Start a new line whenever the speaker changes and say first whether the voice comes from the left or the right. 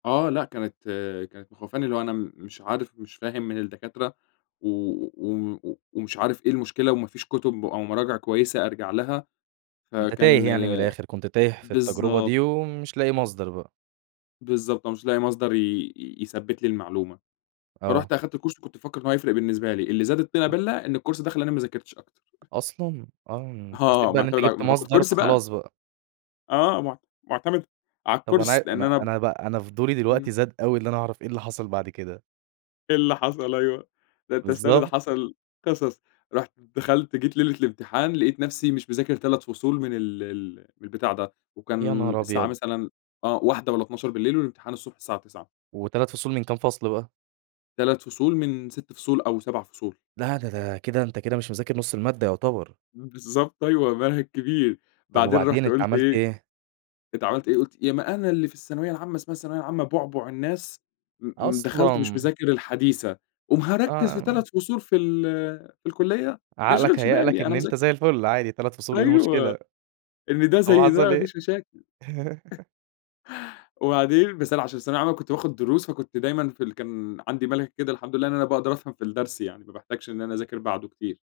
left: آه لأ، كانت كانت مخوّفاني، اللي هو أنا مش عارف مش فاهم من الدكاترة، و و ومش عارف إيه المشكلة، وما فيش كتب أو مراجع كويسة أرجع لها،
right: أنت
left: فكان
right: تايه يعني من الآخر، كنت تايه في التجربة
left: بالضبط.
right: دي ومش لاقي مصدر بقى.
left: بالضبط، أنا مش لاقي مصدر ي ي يثبّت لي المعلومة،
right: آه.
left: فرُحت أخدت كورس كنت مفكّر إن هو هيفرق بالنسبة لي، اللي زاد الطينة بَلّة إن الكورس ده خلّاني ما ذاكرتش أكتر.
right: أصلًا؟ آه، حسّيت
left: آه
right: بقى إن أنت
left: معتمد على ما
right: جِبت
left: أنا باخد
right: مصدر
left: كورس بقى!
right: فخلاص بقى.
left: آه مع معتمد على
right: طب أنا عا
left: الكورس، لأن
right: أنا
left: أنا ب
right: أنا بقى أنا فضولي
left: امم.
right: دلوقتي زاد اوي اللي أنا أعرف إيه اللي حصل بعد كده؟
left: إيه اللي حصل؟ أيوه، ده أنت استنى ده
right: بالضبط.
left: حصل قصص، رُحت دخلت جيت ليلة الامتحان لقيت نَفسي مش مذاكر 3 فصول من ال ال من البتاع ده،
right: يا
left: وكان
right: نهار
left: الساعة
right: أبيض!
left: مثلًا آه 01:00 والّا 00:00 والامتحان الصبح الساعة 09:00.
right: و3 فصول من كام فصل بقى؟
left: 3 فصول من 6 فصول أو 7 فصول.
right: لا ده ده كده أنت كده مش مذاكرنُص المادة يعتبر.
left: بالضبط أيوه، منهج كبير،
right: طب
left: بعدين
right: وبعدين
left: رُحت
right: أنت
left: قلت
right: عملت
left: إيه،
right: إيه؟
left: أنت عملت إيه؟ قُلت يا ما أنا اللي في الثانوية العامة اسمها الثانوية العامة بُعبع الناس، م م دخلت مش
right: أصلًا!
left: مذاكر الحديثة، قوم هاركّز في
right: آه.
left: 3 فصول في ال في الكلية! ما
right: عقلك
left: يشغلش
right: هيأ لك
left: بالي، أنا
right: إن
left: مذا
right: أنت زي الفل، عادي 3 فصول إيه المشكلة؟
left: أيوه، إن ده
right: طب
left: زي ده،
right: حصل
left: ما
right: إيه؟
left: فيش مشاكل، وبعدين بس أنا عشان في الثانوية العامّة كنت باخد دروس، فكنت دايمًا في ال كان عندي مَلَكَة كده الحمد لله إن أنا باقدر أفهم في الدرس يعني، ما باحتاجش إن أنا أذاكر بعده كتير.